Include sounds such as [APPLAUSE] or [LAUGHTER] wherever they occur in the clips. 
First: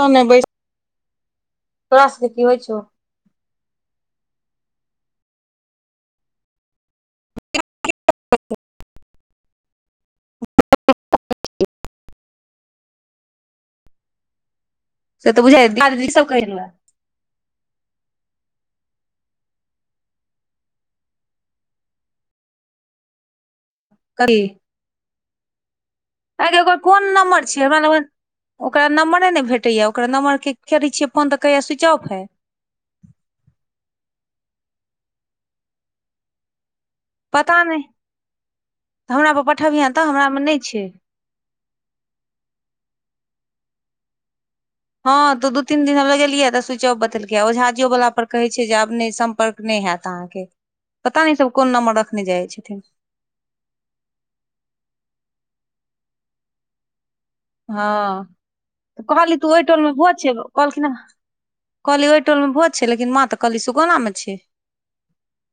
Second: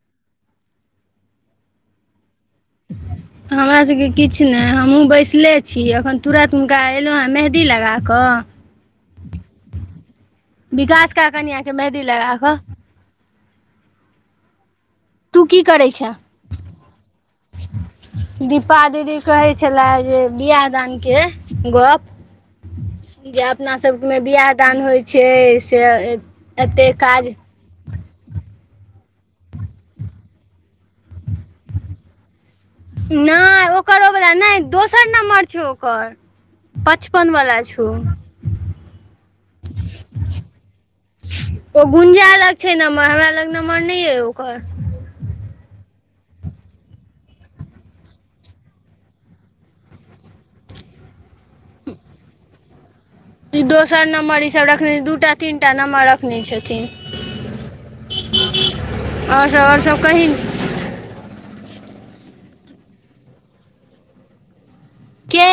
त बैस [UNINTELLIGIBLE] तोरास की होइ छौ हमरा सभके किछ नहि हमहुँ बैसले छी अखन तुरत हुनका एलहुँ हँ मे दी लगा कऽ विकास क कनिया मेंहदी लगा कऽ से तू तऽ की बुझाइ करै दादी सब कहै छलै छेंए दीपा दीदी कहै छले जे बियाह दानके गप्प जे अपनासभमे कथी बियाह दान होय छै से आगे ओकर एतेक कोन काज नम्बर हमरा ओकरा नम्बरे नहि भेटैए ओकरा नम्बर के करै छियै फोन तऽ कहैया स्विच ऑफ है नहि ओकर ओवला नहि दोसर नम्बर छै ओकर पचपन पता वला नहि छौ हमरापर पठबिहं तऽ हमरामे नहि छै ओ गुंजा लग छै नम्बर हमरा लग नम्बर नहि य ओकर हँ तऽ दू तीन दिन हम लगेलियै तऽ स्विच ऑफ बतेलकै आ ओ झाजियो वला पर कहै छै जे आब नहि सम्पर्क नहि हेयत अहाँके पता नहि इ सब कोन नम्बर रखने जाय छथिन ई दोसर नम्बर ईसभ रखने दू टा तीन टा नम्बर रखने छथिन हँ कहली आओर तू सब ओहि आओर टोल मे सब भोज कही ने कहलखिन हँ कहली ओहि टोल मे भोज छै लेकिन माँ तऽ कहली सुगौना म छै के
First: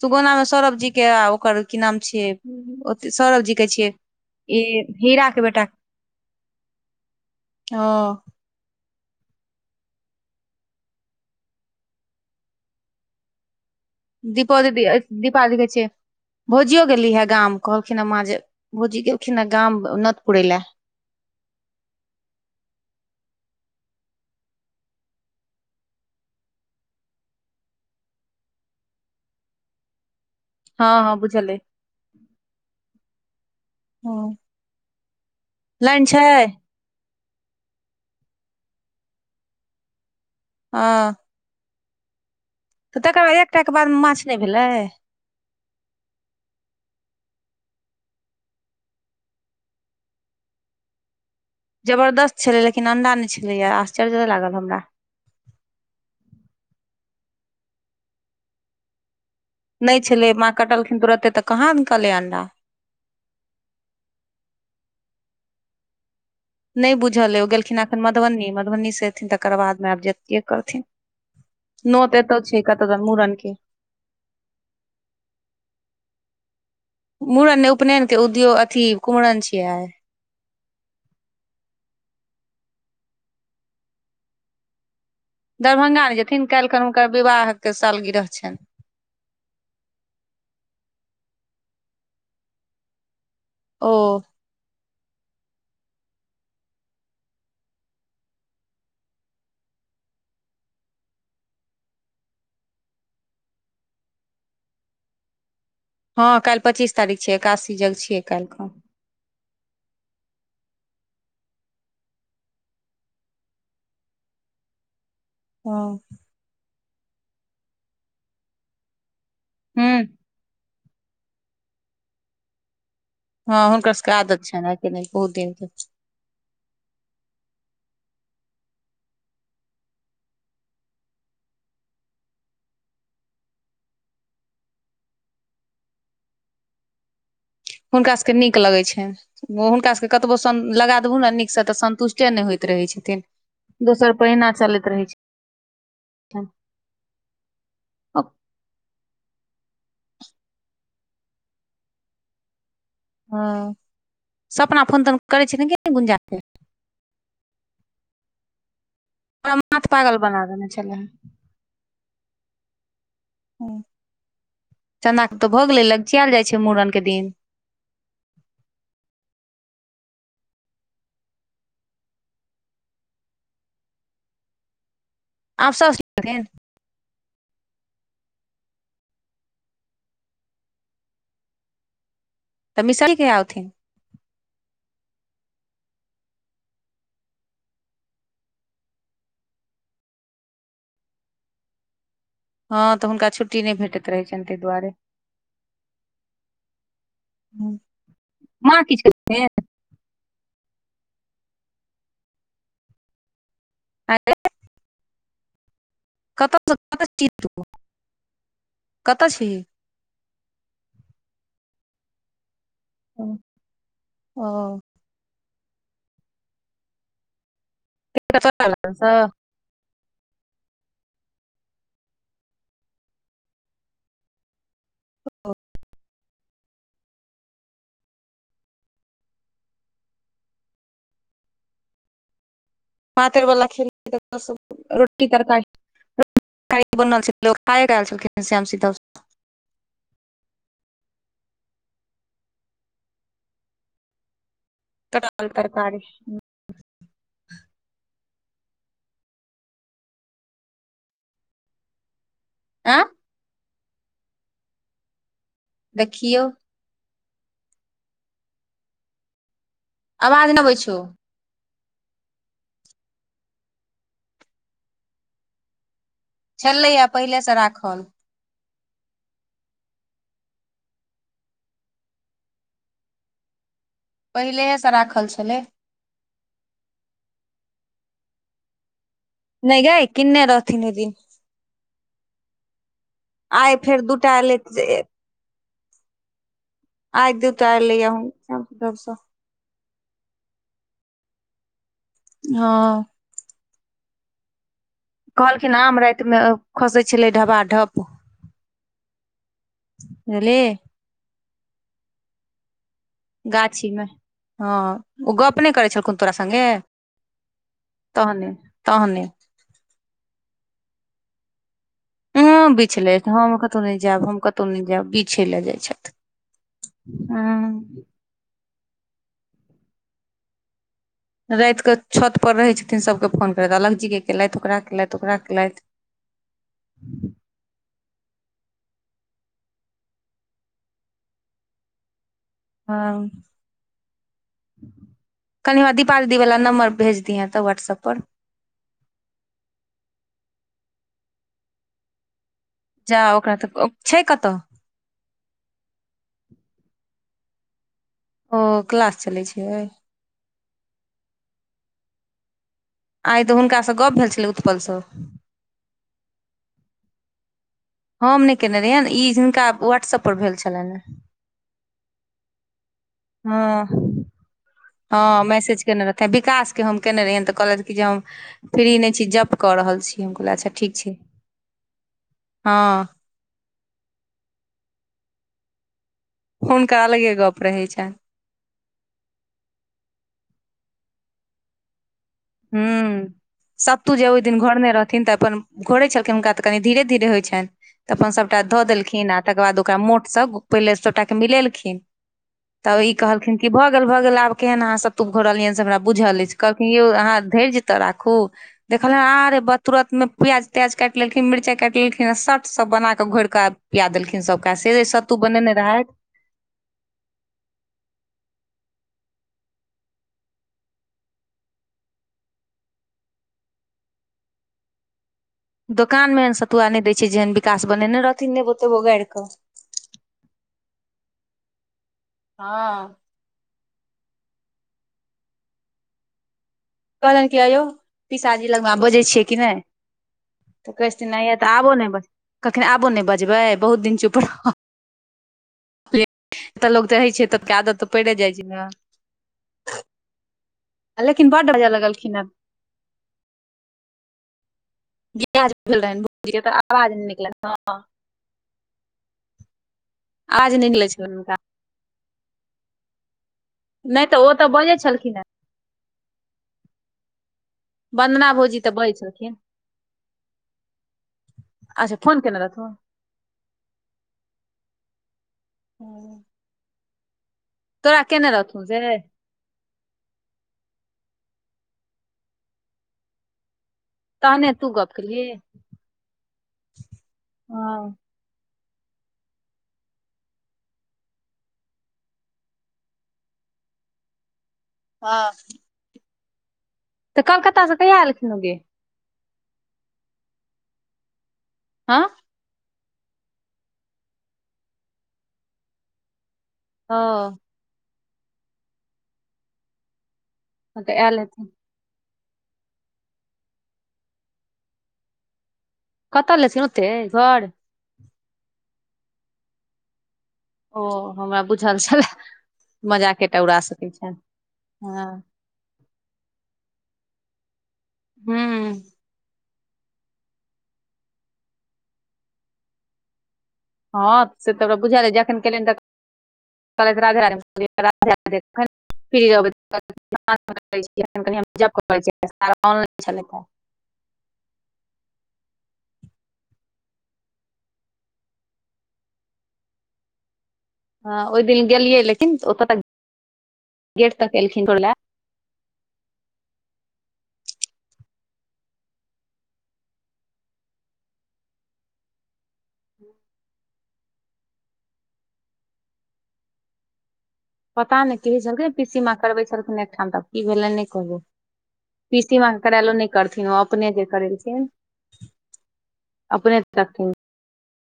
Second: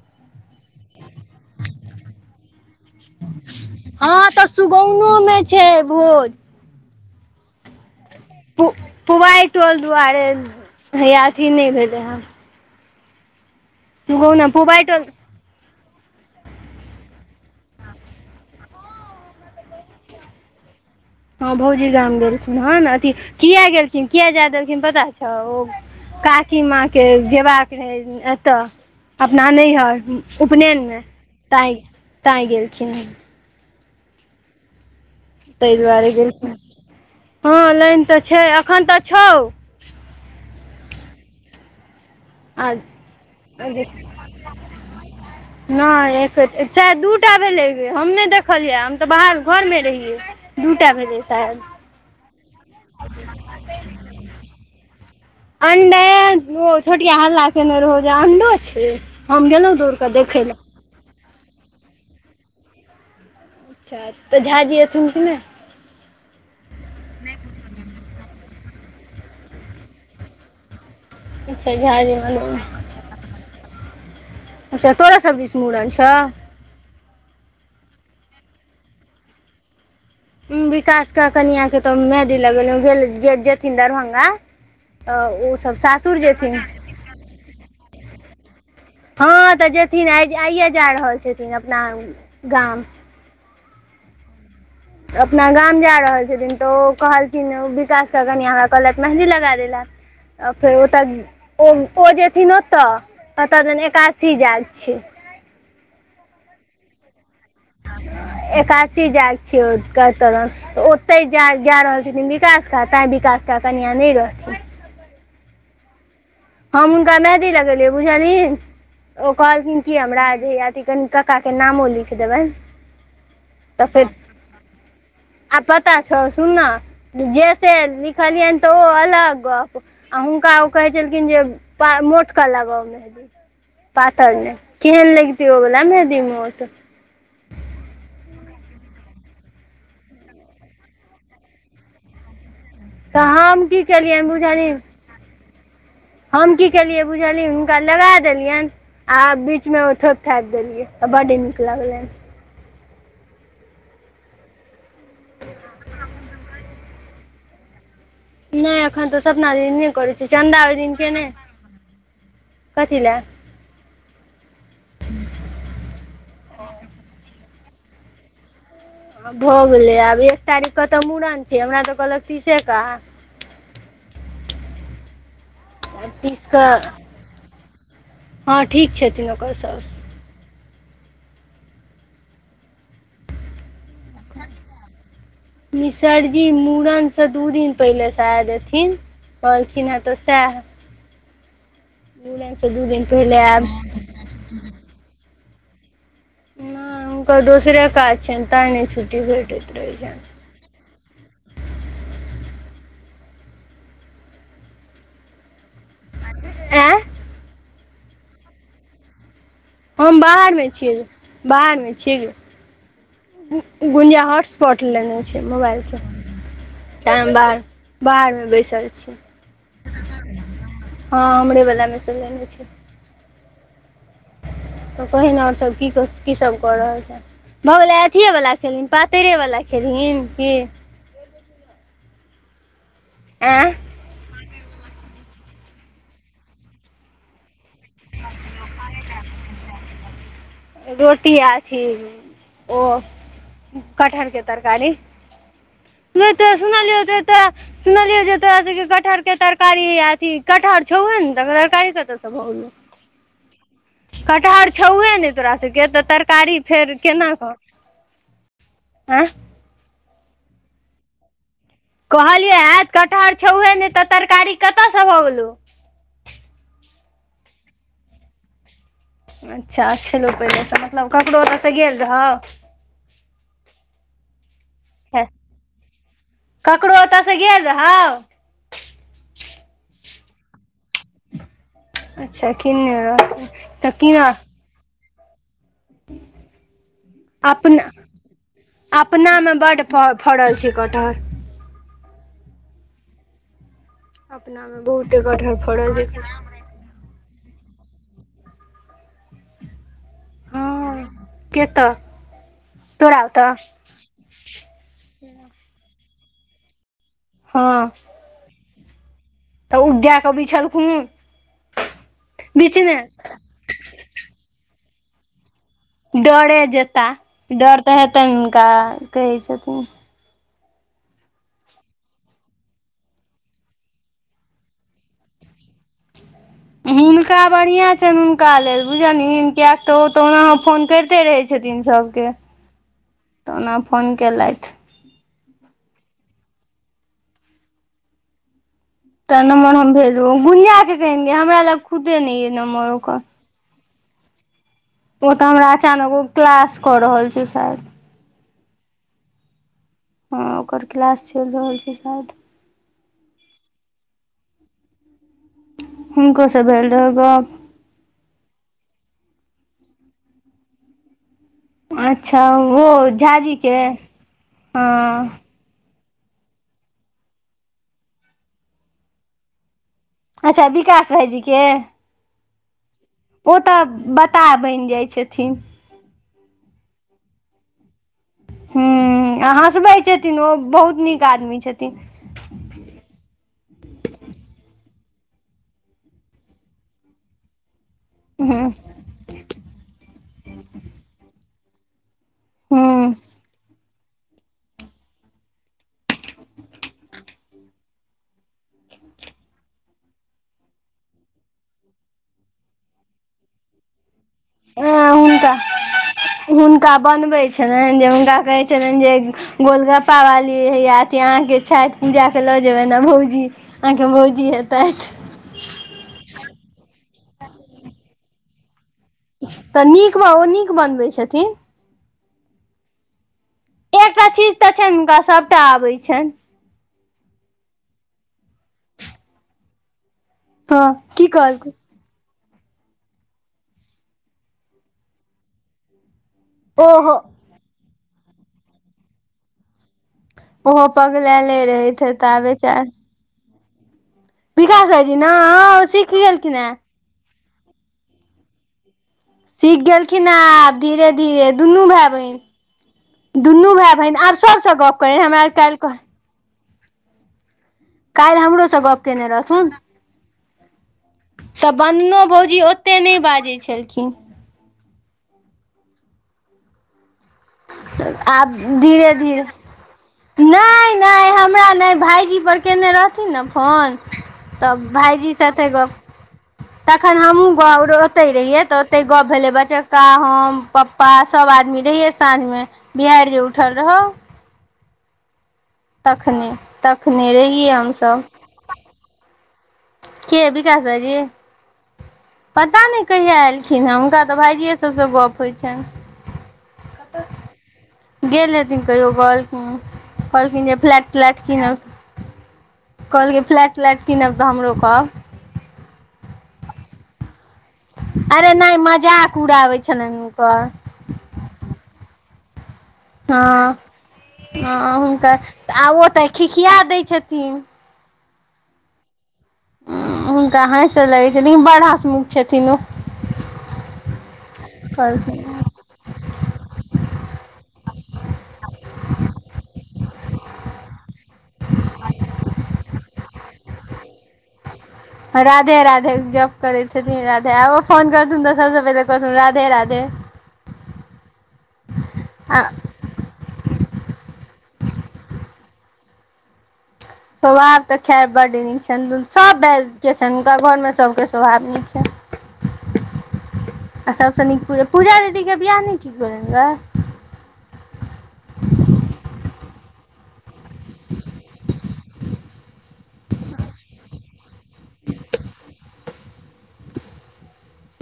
सुगौना मे सौरभ जी के ओकर की नाम छियै सौरव जी कहै छियै हँ तऽ ई सुगौनो हीरा मे के बेटा छै भोज हँ पु पुबारि टोल दुआरे हैया अथी नहि भेलै हँ दीपो पुबाइ दिदि टोल दीपा दि कहै छियै भौजियो गेली ह गाम कहलखिन ह माँ जे भौजी गेलखिन ह गाम नत पुरे ले हँ भौजी गाम गेलखिन हँ न अथी किया गेलखिन किया जाय देलखिन पता छौ ओ काकी माँके जेयबाक रहै एतऽ अपना नैहर हँ उपनयनमे हँ बुझल अइ तांय ताँय गेलखिन हँ तहि दुआरे गेलखिन हँ लाइन तऽ छै अखन तऽ छौ हँ तऽ तकर बाद एकटाके बाद माछ नहि भेलै ह नहि एक चाय दूटा भेलै हम नहि देखलियै हम तऽ बाहर घरमे रहियै दू टा भेलै शायद जबरदस्त छलै लेकिन अंडा नहि छलैए आश्चर्य लागल हमरा अंडे ओ छोटिया हल्ला केने रहौ जे अंडो छै हम गेलहुँ दौड़ नहि कऽ छलै देखै माँ लए कटलखिन तुरते तऽ कहाँ निकलय अंडा अच्छा तऽ झा जी अथुन कि नहि नहि बुझल अ ओ गेलखिन एखन मधुबनी मधुबनीसँ एयथिन तकर बादमे आब जेथिन चाहे जे करथिन अच्छा झा न जी तऽ एतऽ एलखिन छै कत दन मूड़न के अच्छा तोहरो सबदीस मूड़न छौ मुड़न नहि उपनयने उद्योग अथि कुम्हरनछै आय विकास क कनिया के तऽ मेंहदी लगेलियौ जेथिन दरभंगा तऽ ओ सब दरभंगा नहि सासुर जेथिन काल्हिखन हुनकर विवाहके सालगिरह छनि हँ तऽ जेथिन आय आयए जा रहल छथिन अपना गाम ओ अपना गाम जा रहल छथिन तऽ ओ कहलखिन विकासकेऽ कनि हमरा कहलथि मेहन्दी लगा दैल फेर ओतऽ ओ ओ जेथिन ओतऽ ओतऽ दन एकादसी जाग छै हँ काल्हि पच्चीस तारीख छियै एकादसी जग छियै काल्हि कऽ सी जाग छियै कत तऽ ओतहि जा जा रहल छथिन विकास क तैँ विकास कऽ कनिआँ नहि रहथिन हँ हम हुनका मेहंदी लगेलियै बुझलनि ओ कहलखिन कि हूँ हमरा जे अथि कनि काका के नामो लिख देबैन हँ हुनकर सबके आदत छनि कि नहि बहुत दिन के छओ सुनना जेसे लिखलियन तऽ ओ अलग गप आ हुनका ओ कहै छै लेकिन जे मोटक लगाव मेहेदी पातरी मे केहन लगितै ओबला मेहदी मोट हुनका सभके नीक लगैत छनि ओ हुनका सभके कतबो लगा देहू न नीकसँ तऽ संन्तुष्टे नहि होइत रहैत तऽ छै हम की दोसर केलियनि पह अहिना बुझलिही चलैत रहै छै हम की केलियै बुझलिय हुनका लगा देलियन आ बीच मे ओ थोप थाप देलियै त बड नीक लगले हँ सपना फोन तौन करै छ ने किए नहि गुंजा नहि अखन तऽ सतना हमरा दिन माथ नहि करै पागल छै बना चन्दा देने ओहि दिन छलै केने कथी लए चना के तऽ भऽ गेले लगचियाल जाइ छै मुड़न के दिन भऽ गेलै आब एक तारीखक तऽ मूड़न छै हमरा तऽ कहलक तीसे क आब साउस थिन तीसक हँ ठीक छथिन ओकर सौस तऽ मिशाल कहिया आउथि अकसर जिला [UNINTELLIGIBLE] मिसरजी मूड़नसँ दू दिन पहिलेसँ सांद देथिन कलथिन है तऽ सेहै हँ दू दिन तऽ हुनका पहिले छुट्टी आयब नहि भेटैत रहैत छनि तहि दुआरे नहि हुनकर दोसरे काज छियनि तै माँ नहि की छुट्टी छथिन भेटैत रहैत छनि अ [UNINTELLIGIBLE] कतऽ आँय छी कतऽ छी हम बाहर मे छियै बाहर मे छीयै गै गुंजिया ओ होटस्पॉट लेने छै मोबाइल केम बा बाहरमे बैसल छै हँ हमरे बलामे स लेने छै त कहिन और सब की कर की सब कऽ रहल छै भऽ गेलै अथिएवला खेलहिन पातरिेवला खेलहिन की पातर बला आँ खेल रोटी तरकारि ख बनल खाए ख छलखिन श्याम सी [UNINTELLIGIBLE] [UNINTELLIGIBLE] रोटी आ अथी ओ कटहर के तरकारी तऽल तरकारी यै तोरा सुनलियौ जे तोरा सुनलियौ जे तोरा सबके कटहर के तरकारी अथी कटहर छौउहे नै त तरकारी कतयसँ भऽ गेलै आँ कटहर छौहे नै तोरा सब के तऽ देखियौ तरकारी फेर केना कऽ आँ आवाज नहि अबै छौ कहलियै कटहर छौहे ने तऽ तरकारी कतयसँ भलौ छलै या पहिलेसँ राखल अच्छा छललौ पहिलेसँ मतलब ककरो ओतऽसँ गेल रहौ पहिलेहेसँ राखल छलै ककरो ओतऽसँ गेल रहउ नहि गाइ किने रहथिन ओय दिन अच्छा किने रहथिन तऽ कि जे आइ दूटा अपना एलैए हुनकासँ अपना में बड फऽ फड़ल छै कटहर हँ अपना मे बहुते कठर कहलखिन फड़ल आम छै रातिमे खसै छलै ढबा ढप अले केतऽ गाछीमे हँ ओ गप्प नहि करै छलखुन तोरा सङ्गे हँ तहने तहने तऽ ई जाय क बिछलखुन उ बीच मे बिछ ले हम कतहु नहि जायब हम कतहु न नहि जायब बिछे ले जाय छै डरे जेताह डर तऽ हेतनि हुनका कहै छथिन राति केऽ छत पर रहै छथिन सबके फोन करैत अलग जी के केलथि ओकरा केलथि ओकरा केलथि हुनका बढ़िआँ छनि हुनका लेल बुझलनि कियैक तऽ ओ तऽ ओना फोन करिते रहै छथिन सभ त हँ कनि हमरा दीपा दीदी वला नंबर भेज दिहँ तऽ व्ट्सअप पर तऽ नम्बर हम भेज गुनिया के कहन हमरा लग खुदे नहि ये नम्बर जा ओकर ओकरा तऽ छै कतऽ ओतऽ हमरा अचानक ओ क्लास कर रहल छै शायद ओ क्लास चलै छै हँ ओकर क्लास चलि रहल छै शायद आई तऽ हुनकासँ गप भेल छलै उत्पलसँ हुनको सँ भेल रहै गप हम नहि केयने रहियै ई हिनका व्हाट्सऐप पर भेल छलनि ह अच्छा ओहो झाजी हँ केँ हँ केने रहथि विकास के हम केने रहियें ते कहल क जे हम फ्री न छी जॉब क रहल छी हम कहलियै अच्छा ठीक विकास छै भायजी केँ हँ ओ तऽ बताह बनि जाइत छथिन हुनका अलगे गप रहै छनि ह आ हँसबै छथिन ओ बहुत नीक आदमी छथिन हूँ सत्तू जे ओहि दिन घोरने रहथिन तऽ अपन घोरे छलखिन हुनका तऽ कनि धीरे धीरे होइत छनि तऽ अपन सभटा हूँ धऽ देलखिन आ तकर बाद ओकरा मोटसँ पहिले सभटाके मिलेलखिन तऽ ई हूँ कहलखिन कि भऽ अगल भ गेल आब केहन अहाँ सत्तूप घोरलियनि से हमरा बुझल अछि कहलखिन यौ अहाँ धैर्यज ते राखू देखलनि आरे ब तुरत मे प्याज त्याज काटि लेलखिन मिरचाई काटि लेलखिन सट सभ बना कऽ घोरि कऽ आब पिया देलखिन सभका से रे सत्तू हुनका बनेने रहथि हुनका बनबैत छलनि जे हुनका कहैत छलनि जे गोलगप्पावाली ह अथी अहाँके छठि पूजाके लऽ जेयबै ने भौजी अहाँके भौजी हेतथि दोकान मे एहन सतुआ नहि दय छै जेहन विकास बनेने रहथिन नेबो तेबो गार तऽ नीक ब ओ नीक बनबैत छथिन हँ एकटा चीज तऽ छनि हुनका सभटा आबै छनि कहलनि क य यौ पिसाजी लगमे बजै छियै कि नहि हँ तऽ कहै की छथिन नहि तऽ कहलकै आबो नहि ब कखन आबो नहि बजबै बहुत दिन चुप एतऽ लोक ओहो त रहै छै तके आदत तऽ पड़े जाइ छै ने ओहो पग ले लेकिन ले बड्ड बाजऽ रहे हे तऽ लगलखिन हँ बेचार विकास भायजी ना आ सीखि गेलखिन है आबाज निकलत हँ सीख गेलखिन हे आवाज आब नहि निकलै धीरे छलनि धीरे हुनका दुनू भाय बहिन दुनू भाय बहिन नहि आब तऽ ओ तऽ सबसँ बजै गप करै छलखिन हमरा हेँ काल्हि काल्हि वन्दना हमरोसँ भौजी तऽ गप बजै केने छलखिन रहथुन तऽ अच्छा बन्दनो फोन केने भौजी रहथुन ओते नहि बाजै छलखिन हूँ आब रहथुन से धीरे धीरे नहि नहि हमरा नहि भाइजी पर कयने रहथिन ने फोन तहने तब तू गप भायजी केलिही साथे गप तखन हमहुँ ग हँ ओते रहियै तऽ ते गप भेले बचक्का हम पप्पा सब आदमी रहियै साँझमे बिहारि जे उठल रहौ हँ तखने तखने रहियै हमसभ हँगे के विकास भायजी हँ पता नहि कहिया एलखिन हँ हुनका तऽ भायइजीे सबसँ गप होइत छनि हँ गेल रहथिन कहियो कहलखिन कहलखिन जे फ्लैट तऽ आयल तलैटखिन हेथिन कहलियै फ्लैट त्लैट कीनब तऽ हमरो कहब कतऽ ले छ ओते घर अरे नहि मजाक उड़ाबै छलनि हुनकर ओ हमरा बुझल छले हँ मजाकेटा उड़ा सकैत छ हँ तऽ आ ओ तऽ खिखिया दै छथिन हू हुनका हँस लगै छै लेकिन बड़ हसमुख छथिन ओ हँ से तऽ हमरा बुझा दे कहलखिन जखन केलनि त कहलति राधे राधे फ्री रहबै ऑला छलै राधे राधे जप करै छथिन राधे आो फोन करथुन तऽ सबसँ पहिले कहथुन राधे रधे [UNINTELLIGIBLE] हँ ओहि दिन गेलियै लेकिन ओतऽ तक गेट तक एलखिन छोड़ै ले स्वभाव तऽ खैर बड नीक छनि सभ बाजके छनि हुनका घरमे सभके स्वभाव नीक छनि [UNINTELLIGIBLE] [UNINTELLIGIBLE] आ सबसँ नीक पूजा दीदीके बियाह ठिक नहि भेलनि पता नहि कहै छलखिन पीसी माँ करबै छलखिन एकठाम तऽ की भेलै नहि कहै पी सीमा करेलो नहि करथिन ओ अपने जे करै अपने सँ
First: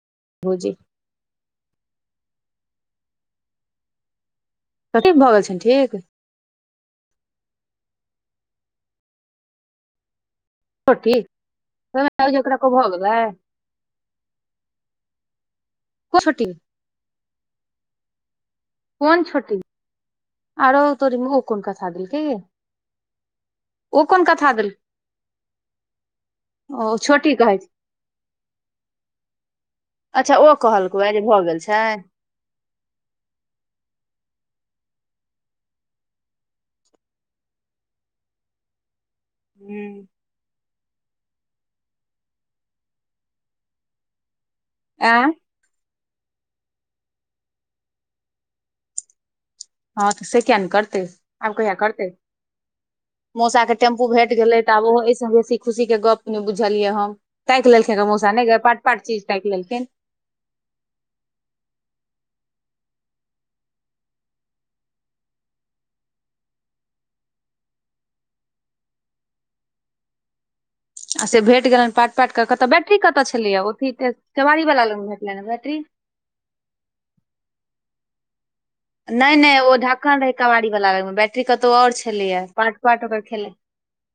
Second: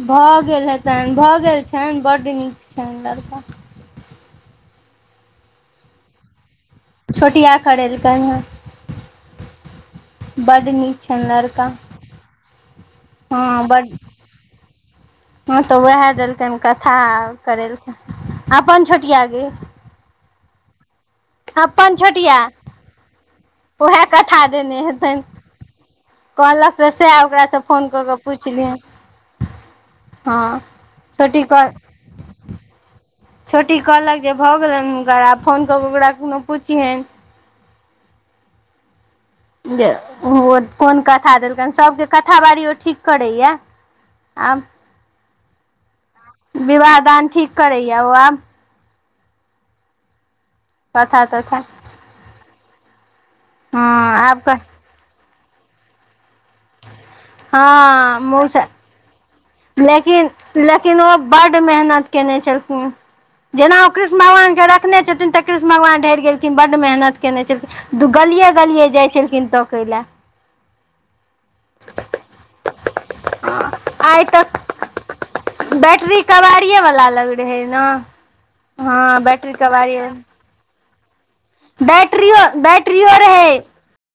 भऽ गेल हेतनि भऽ गेल छनि बड नीक छनि लड़का कठी भऽ गेल छै ठीक छोटिया करेलकनि हे बड नीक छोटी छनि लड़का ओकरा को भऽ गेलै हँ बड हँ तऽ वएह कोन छोटी देलकनि कथा करेलखिन अपन कोन छोटिया गे छोटी आरो तोरी म अपन छोटिया ओहे ओ कोन कथख कथा देने देलकै हेतनि कहलक तऽ ओ सएह छोटी कहै ओकरासँ छै फोन कऽ कऽ पुछलियहन अच्छा ओ कहलकौ आयंजे भऽ गेल कह छै छोटी कहलक जे भऽ गेलनि हुनकर आब फोन कऽ कऽ ओकरा कोनो पुछिहन जे ह ओन कोन कथा देलकनि सभके कथा बारी ओ ठीक करैया आब आँ विवाह दान ठीक करैया ओ आब हँ तऽ से किया नै करतै कथा आब तथा कहिय करतै मोसा के टेम्पू भेट गेलै तऽ आब ओहो एहिसँ बेसी खुशी के गप नहि बुझलियै हम ताक लेलखिन हँ मोसा नय गै मौसा पाट पाट चीज ताकि लेलखिन लेकिन लेकिन ओ बड मेहनत केने चलखीन जेना ओ कृष्ण भगवान के रखने छथिन तऽ कृष्ण भगवान ढरि गेलखिन बड मेहनत केयने छलखिन दू गलि गलि जाइ छलखिन तकै लए आ से भेट गेलनि पाट पाट कतय बैटरी कतय छलैए ओथी आइ केवारी वला लोग भेटलनि बैटरी कबाड़िए वाला लग रहै न हँ नहि बैटरीक नहि ओ कबाड़ि ढक्कन रहै कबाड़ी वला लाग मे बैटरी कतौ और छलैया पारट पारट बैटरियो ओकर खेले रहै